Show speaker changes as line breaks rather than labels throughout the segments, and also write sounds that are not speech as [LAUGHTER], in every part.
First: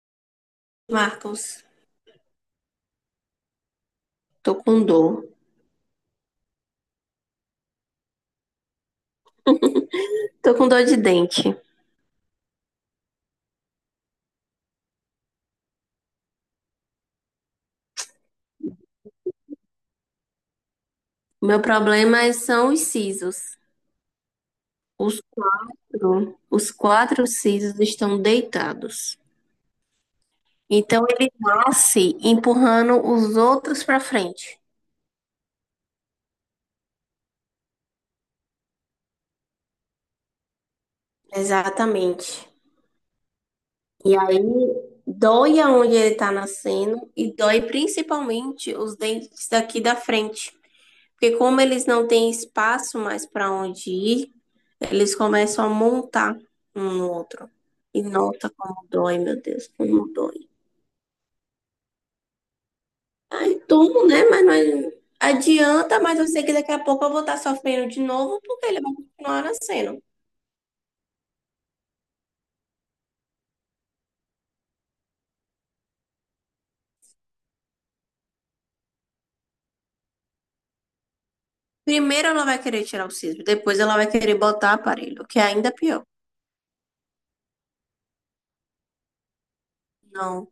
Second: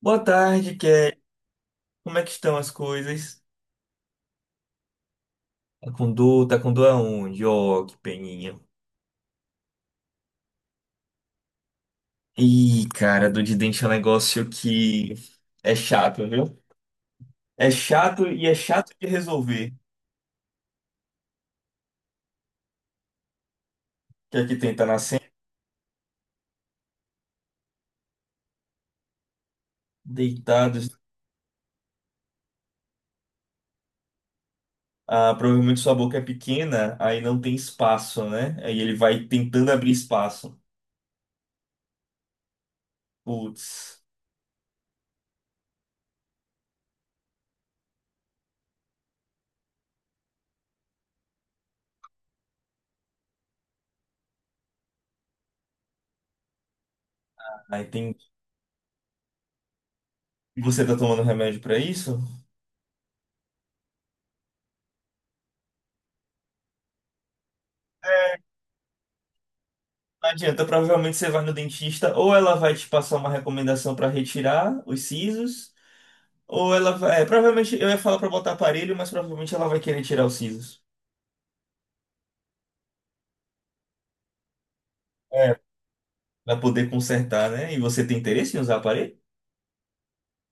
Boa tarde, Kelly.
Marcos,
Como é que estão as coisas?
tô com dor.
Tá com dor? Tá com dor aonde? Ó, que peninha.
Tô com dor de dente.
Ih, cara, dor de dente é um negócio que é chato, viu? É chato e é chato de resolver.
Meu problema são os sisos.
Que aqui tem, tá
Os
nascendo,
os quatro sisos estão deitados.
deitados.
Então ele nasce empurrando os outros para frente.
Ah, provavelmente sua boca é pequena, aí não tem espaço, né? Aí ele vai tentando abrir espaço.
Exatamente.
Putz.
E aí dói aonde ele tá nascendo e dói principalmente os dentes daqui da frente. Porque como eles não têm espaço mais para onde ir, eles começam a montar um no outro.
Aí
E
tem.
nota como dói, meu Deus, como dói.
E você tá tomando remédio pra isso?
E tomo, né? Mas não é- adianta, mas eu sei que daqui a pouco eu vou estar sofrendo de novo, porque ele vai continuar nascendo.
Não adianta, provavelmente você vai no dentista, ou ela vai te passar uma recomendação para retirar os sisos, ou ela vai. É, provavelmente eu ia falar para botar aparelho, mas provavelmente ela vai querer tirar os sisos.
Primeiro ela vai querer tirar o siso, depois ela vai querer botar aparelho, que é
É.
ainda pior.
Para poder consertar, né? E você tem interesse em usar aparelho?
Não,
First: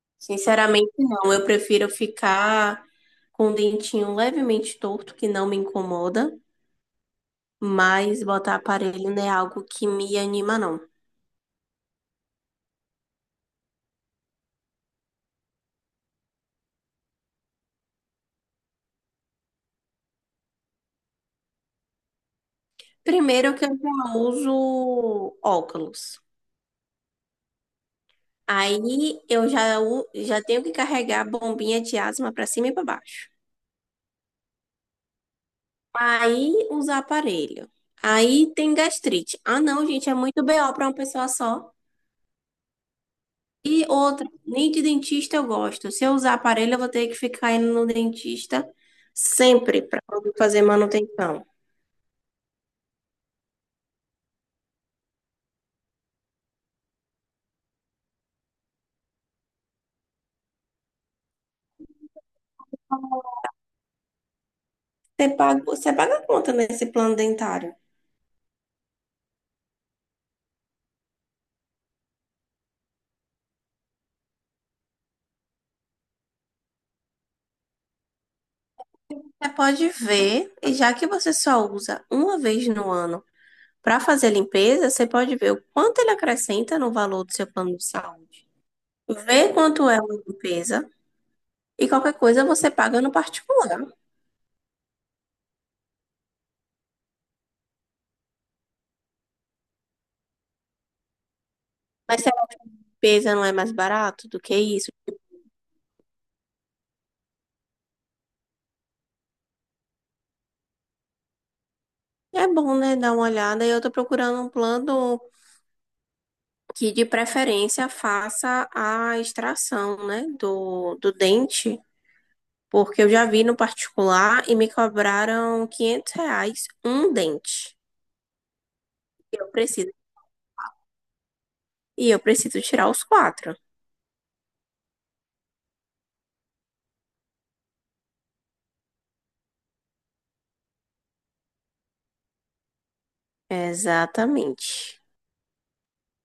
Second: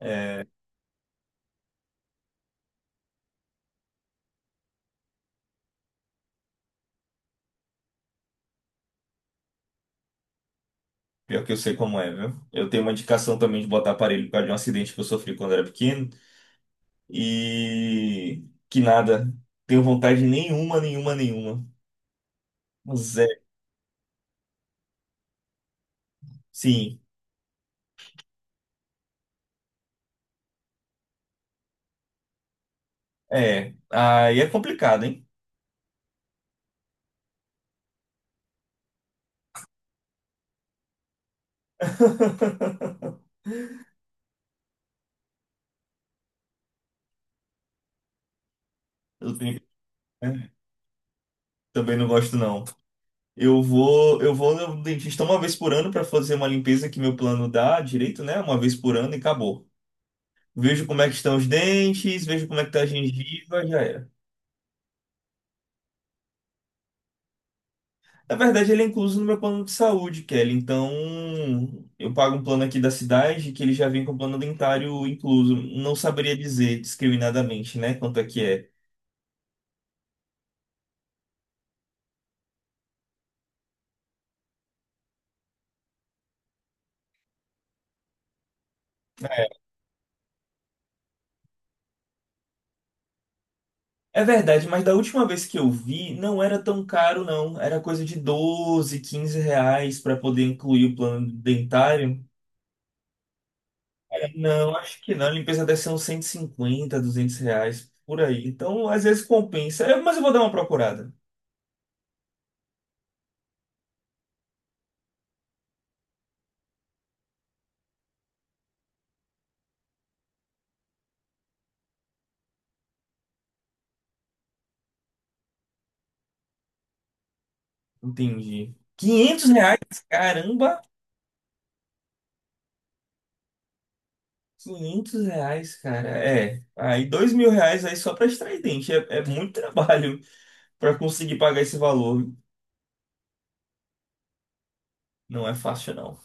É,
sinceramente não. Eu prefiro ficar com o dentinho levemente torto, que não me incomoda, mas botar aparelho não é algo que me anima, não.
pior que eu sei como é, viu? Eu tenho uma indicação também de botar aparelho por causa de um acidente que eu sofri quando era pequeno. E que nada. Tenho vontade nenhuma, nenhuma, nenhuma. Zero.
Primeiro que eu já uso óculos.
Sim.
Aí já tenho que carregar a bombinha de asma para cima e para baixo.
É. Aí é complicado, hein?
Aí usar aparelho. Aí tem gastrite. Ah, não, gente, é muito BO para uma pessoa só.
[LAUGHS]
E outra, nem de dentista eu gosto. Se eu usar aparelho, eu vou ter que ficar indo no dentista
Eu tenho.
sempre para fazer manutenção.
Também não gosto, não. Eu vou no dentista uma vez por ano para fazer uma limpeza que meu plano dá direito, né? Uma vez por ano e acabou. Vejo como é que estão os dentes, vejo como é que tá a gengiva, já era.
Você paga a conta nesse plano dentário.
Na verdade, ele é incluso no meu plano de saúde, Kelly. Então, eu pago um plano aqui da cidade que ele já vem com plano dentário incluso. Não saberia dizer discriminadamente, né, quanto é que é.
Você pode ver, e já que você só usa uma vez no ano para fazer a limpeza, você pode ver o quanto ele acrescenta no valor do seu plano de saúde. Vê quanto é uma limpeza e qualquer coisa você paga no particular.
É verdade, mas da última vez que eu vi, não era tão caro, não. Era coisa de 12, R$ 15 para poder incluir o plano
Mas
dentário.
se a limpeza não é mais
É,
barato do que
não,
isso,
acho que não. A limpeza deve ser uns 150, R$ 200 por aí. Então, às vezes compensa. É, mas eu vou dar uma procurada.
é bom, né, dar uma olhada. E eu tô procurando um plano que de preferência faça a extração, né, do dente, porque eu já vi no particular e me cobraram R$ 500 um dente.
Entendi.
Eu
R$ 500?
preciso.
Caramba!
E eu preciso tirar os quatro.
R$ 500, cara. É. Aí, R$ 2.000 aí só para extrair dente. É, é muito trabalho para conseguir pagar esse valor.
Exatamente.
Não é fácil, não.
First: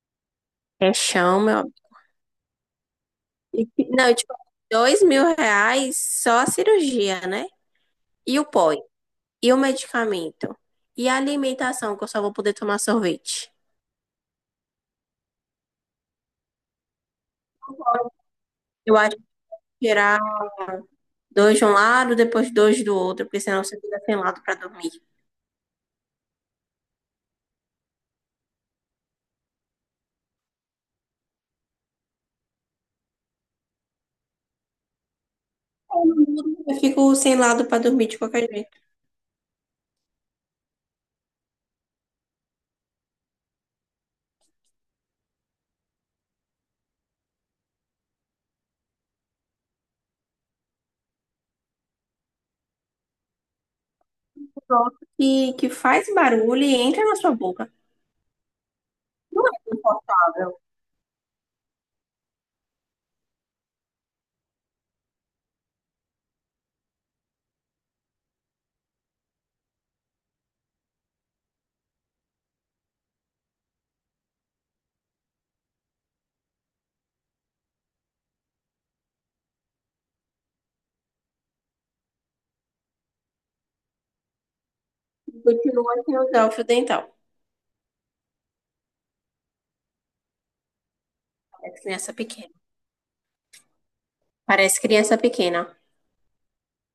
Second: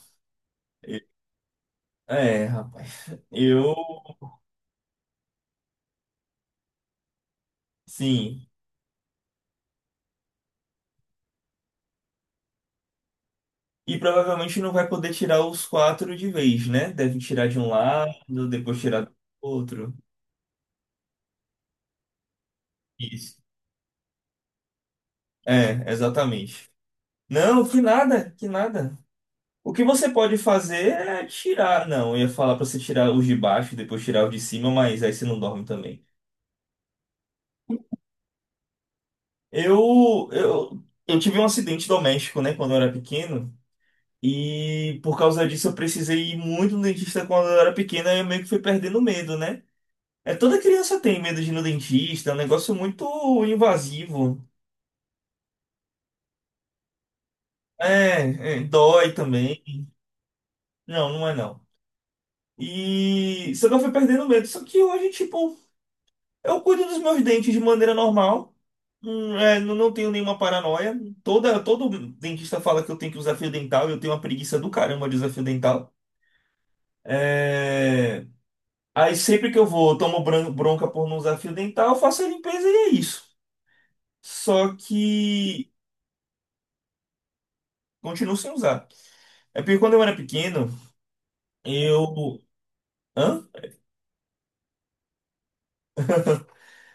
É chão, meu.
É, rapaz.
E
Eu
não, tipo, R$ 2.000 só a cirurgia, né? E o
Sim.
pó. E o medicamento. E a alimentação, que eu só vou poder tomar sorvete.
E provavelmente não vai poder tirar os quatro de vez, né? Deve tirar de um lado, depois
Eu
tirar do
acho que
outro.
tirar dois de um lado, depois dois do outro, porque
Isso.
senão você fica sem lado pra dormir.
É, exatamente. Não, que nada, que nada. O que você pode fazer é tirar. Não, eu ia falar pra você tirar os de baixo, depois tirar os de cima, mas aí você não dorme também.
Eu não durmo, eu fico sem lado pra dormir de qualquer jeito.
Eu tive um acidente doméstico, né, quando eu era pequeno. E por causa disso eu precisei ir muito no dentista quando eu era pequena e eu meio que fui perdendo medo, né? É, toda criança tem medo de ir no dentista, é um negócio muito invasivo.
Pronto. E que faz barulho e entra na sua boca.
É, é, dói
Não é
também.
confortável.
Não, não é não. E só que eu fui perdendo medo. Só que hoje, tipo, eu cuido dos meus dentes de maneira normal. É, não, não tenho nenhuma paranoia. Todo dentista fala que eu tenho que usar fio dental e eu tenho uma preguiça do caramba de usar fio dental. É, aí sempre que eu vou, eu tomo bronca por não usar fio dental, eu faço a limpeza e é isso. Só que
Continua sem usar o fio dental.
continuo sem usar. É porque quando eu era pequeno.
É
Eu,
criança pequena.
Hã?
Parece criança pequena.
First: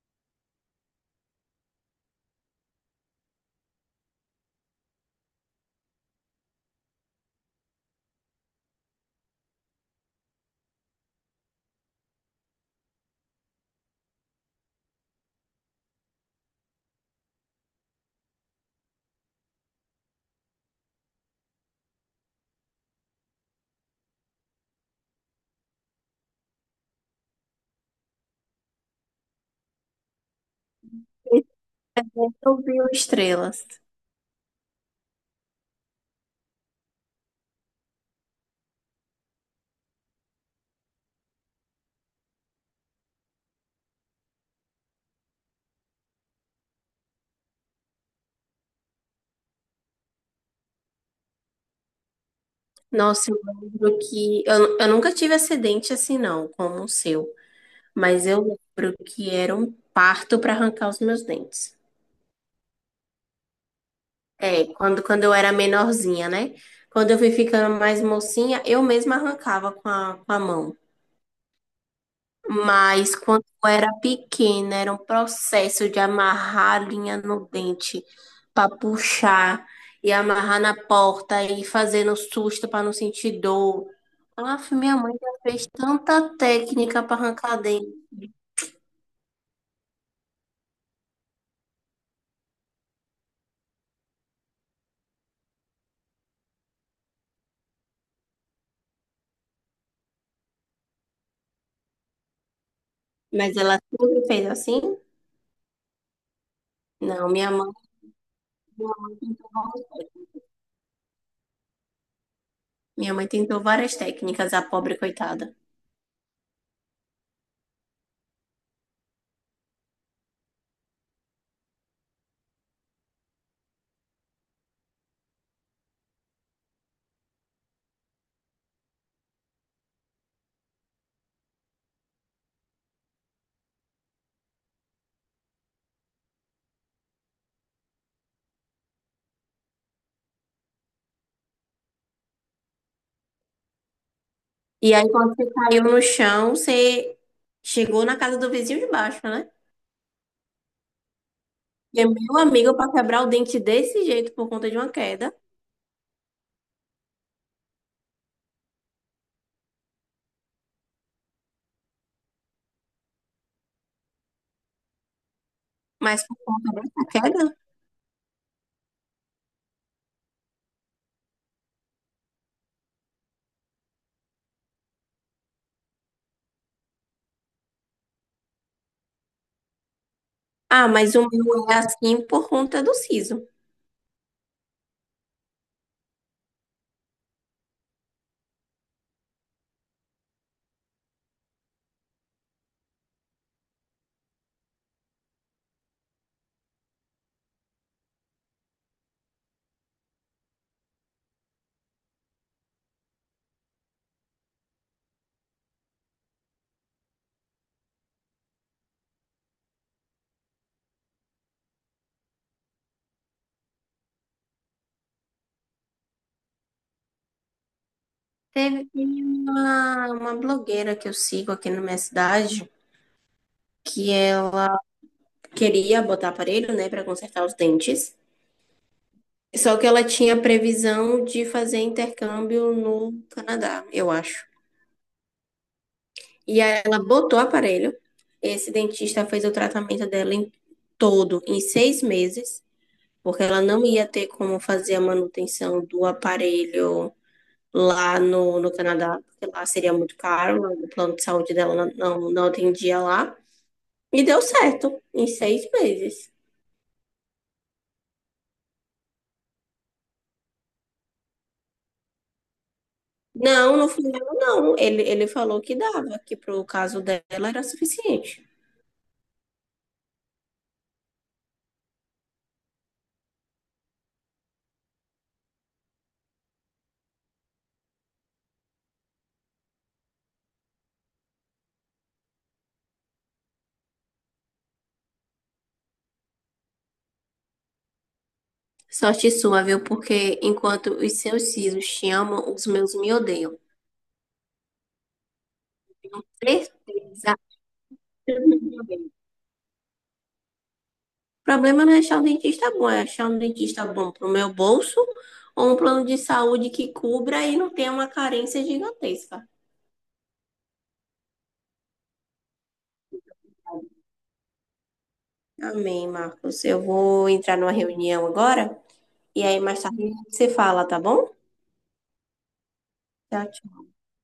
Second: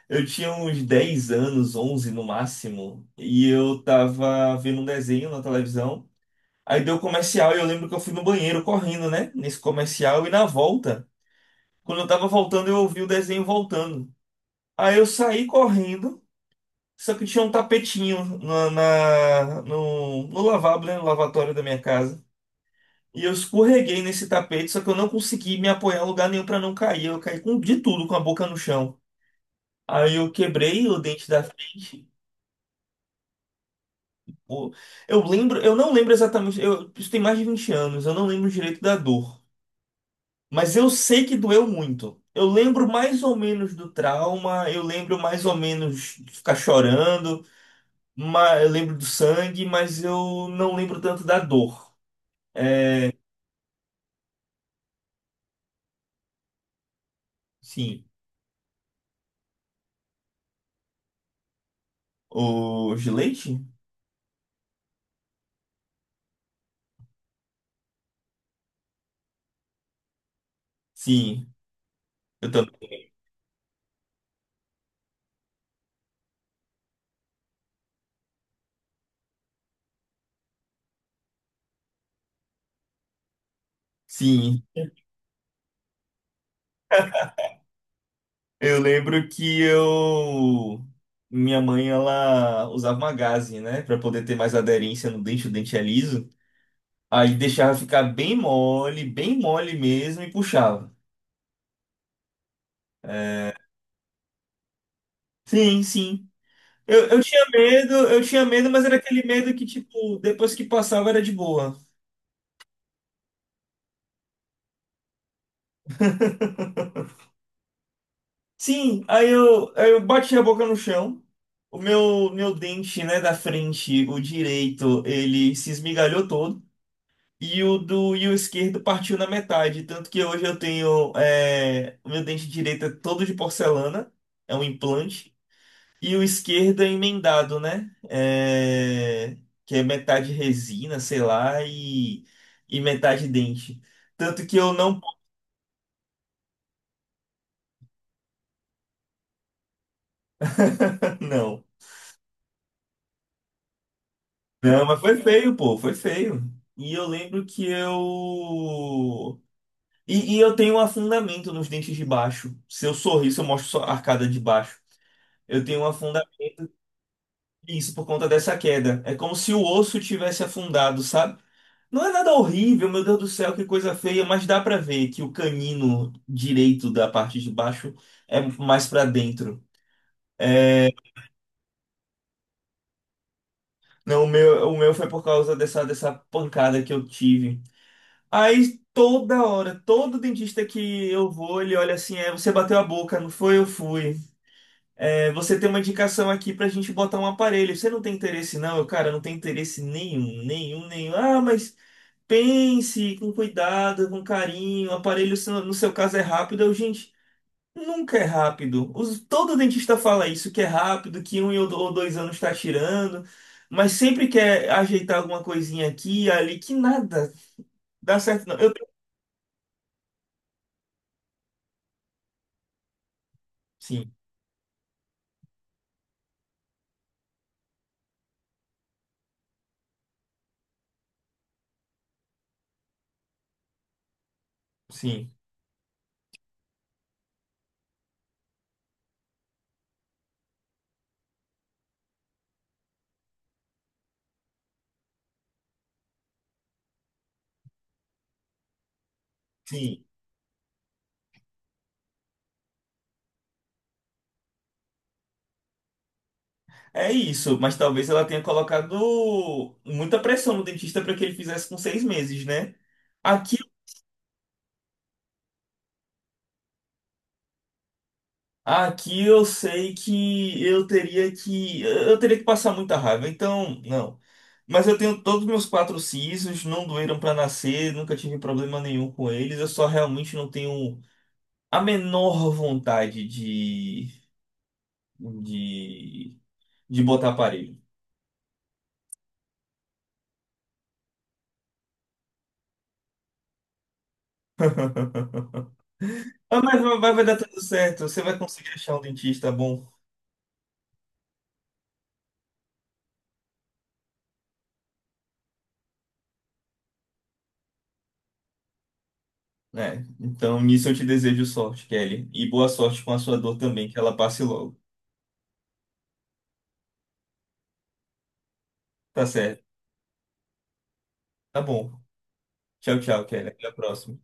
Eu tinha uns 10 anos, 11 no máximo, e eu tava vendo um desenho na televisão. Aí deu comercial e eu lembro que eu fui no banheiro correndo, né? Nesse comercial e na volta. Quando eu tava voltando, eu ouvi o desenho voltando. Aí eu saí correndo, só que tinha um tapetinho no lavabo, né? No lavatório da minha casa. E eu escorreguei nesse tapete, só que eu não consegui me apoiar em lugar nenhum pra não cair. Eu caí com de tudo, com a boca no chão. Aí eu quebrei o dente da
Esse
frente.
evento eu vi estrelas.
O- Eu lembro, eu não lembro exatamente, isso tem mais de 20 anos, eu não lembro direito da dor. Mas eu sei que doeu muito. Eu lembro mais ou menos do trauma, eu lembro mais ou menos de ficar chorando, eu lembro do sangue, mas eu não lembro tanto da dor.
Nossa, eu lembro que. Eu nunca tive acidente assim, não, como o seu.
Sim.
Mas eu lembro que era um parto para arrancar os meus dentes.
O gilete?
É, quando eu era menorzinha, né? Quando eu fui ficando mais mocinha, eu mesma arrancava com a mão.
Sim, eu também.
Mas quando eu era pequena, era um processo de amarrar a linha no dente para puxar e amarrar na porta e fazendo susto para não sentir dor.
Sim.
Aff, minha mãe já fez tanta técnica para arrancar dente,
Eu lembro que eu. Minha mãe, ela usava uma gaze, né? Pra poder ter mais aderência no dente, o dente é liso. Aí deixava ficar bem mole mesmo e puxava.
mas ela sempre fez assim?
Sim, sim. Eu
Não,
tinha medo, eu tinha medo, mas
minha
era
mãe
aquele
tentou,
medo que, tipo, depois que passava era de boa.
minha mãe tentou várias técnicas, a pobre coitada.
Sim, aí eu bati a boca no chão. O meu dente, né, da frente, o direito, ele se esmigalhou todo. E o esquerdo partiu na metade. Tanto que hoje eu tenho. É, o meu dente direito é todo de porcelana, é um implante. E o esquerdo é emendado, né? É, que é metade resina, sei lá, e metade dente. Tanto que eu
E
não.
aí, quando você caiu no chão, você chegou na casa do vizinho de baixo, né?
[LAUGHS] Não.
E é meu amigo para quebrar o dente desse jeito por conta de
Não,
uma
mas foi
queda.
feio, pô, foi feio. E eu lembro que eu. E eu tenho um afundamento nos dentes de baixo. Se eu sorrir, se eu mostro só a arcada de baixo. Eu tenho um
Mas por
afundamento.
conta dessa queda?
Isso por conta dessa queda. É como se o osso tivesse afundado, sabe? Não é nada horrível, meu Deus do céu, que coisa feia, mas dá pra ver que o canino direito da parte de baixo é mais pra dentro.
Ah,
É,
mas o meu é assim por conta do siso.
não, o meu foi por causa dessa pancada que eu tive. Aí toda hora, todo dentista que eu vou, ele olha assim: é, você bateu a boca, não foi? Eu fui. É, você tem uma indicação aqui pra gente botar um aparelho. Você não tem interesse, não? Eu, cara, não tenho interesse nenhum, nenhum, nenhum. Ah, mas. Pense com cuidado, com carinho. O aparelho, se no seu caso, é rápido. Eu, gente, nunca é rápido. Todo dentista fala isso, que é rápido, que um ou 2 anos está tirando, mas sempre quer ajeitar alguma coisinha aqui, ali, que nada dá certo, não.
Teve teve uma blogueira que eu sigo aqui na minha cidade que
Sim,
ela queria botar aparelho, né, para consertar os dentes. Só que ela tinha previsão de fazer intercâmbio no Canadá, eu acho.
sim,
E aí ela botou o aparelho. Esse dentista fez o tratamento dela em todo em 6 meses. Porque ela não ia ter como fazer a manutenção do aparelho lá no Canadá, porque lá seria
sim.
muito caro, lá o plano de saúde dela não atendia lá. E deu certo, em 6 meses.
É isso, mas talvez ela tenha colocado muita pressão no dentista para que ele fizesse com 6 meses, né? Aqui
Não, no final não. Ele falou que dava, que pro caso dela era suficiente.
Aqui eu sei que eu teria que passar muita raiva. Então, não. Mas eu tenho todos os meus quatro sisos, não doeram para nascer, nunca tive problema nenhum com eles. Eu só realmente não tenho a menor vontade de, de, de, botar aparelho.
Sorte sua, viu? Porque enquanto os seus sisos te amam, os meus me odeiam.
Ah, mas vai dar
Certeza.
tudo certo, você vai conseguir achar um dentista bom.
O problema não é achar um dentista bom, é achar um dentista bom para o meu bolso ou um plano de saúde que cubra e não tenha uma carência gigantesca.
É, então nisso eu te desejo sorte, Kelly. E boa sorte com a sua dor também, que ela passe logo.
Amém, Marcos. Eu vou entrar numa reunião agora
Tá
e aí
certo,
mais tarde a gente se fala, tá bom?
tá bom. Tchau, tchau,
Tchau,
Kelly. Até a
tchau.
próxima.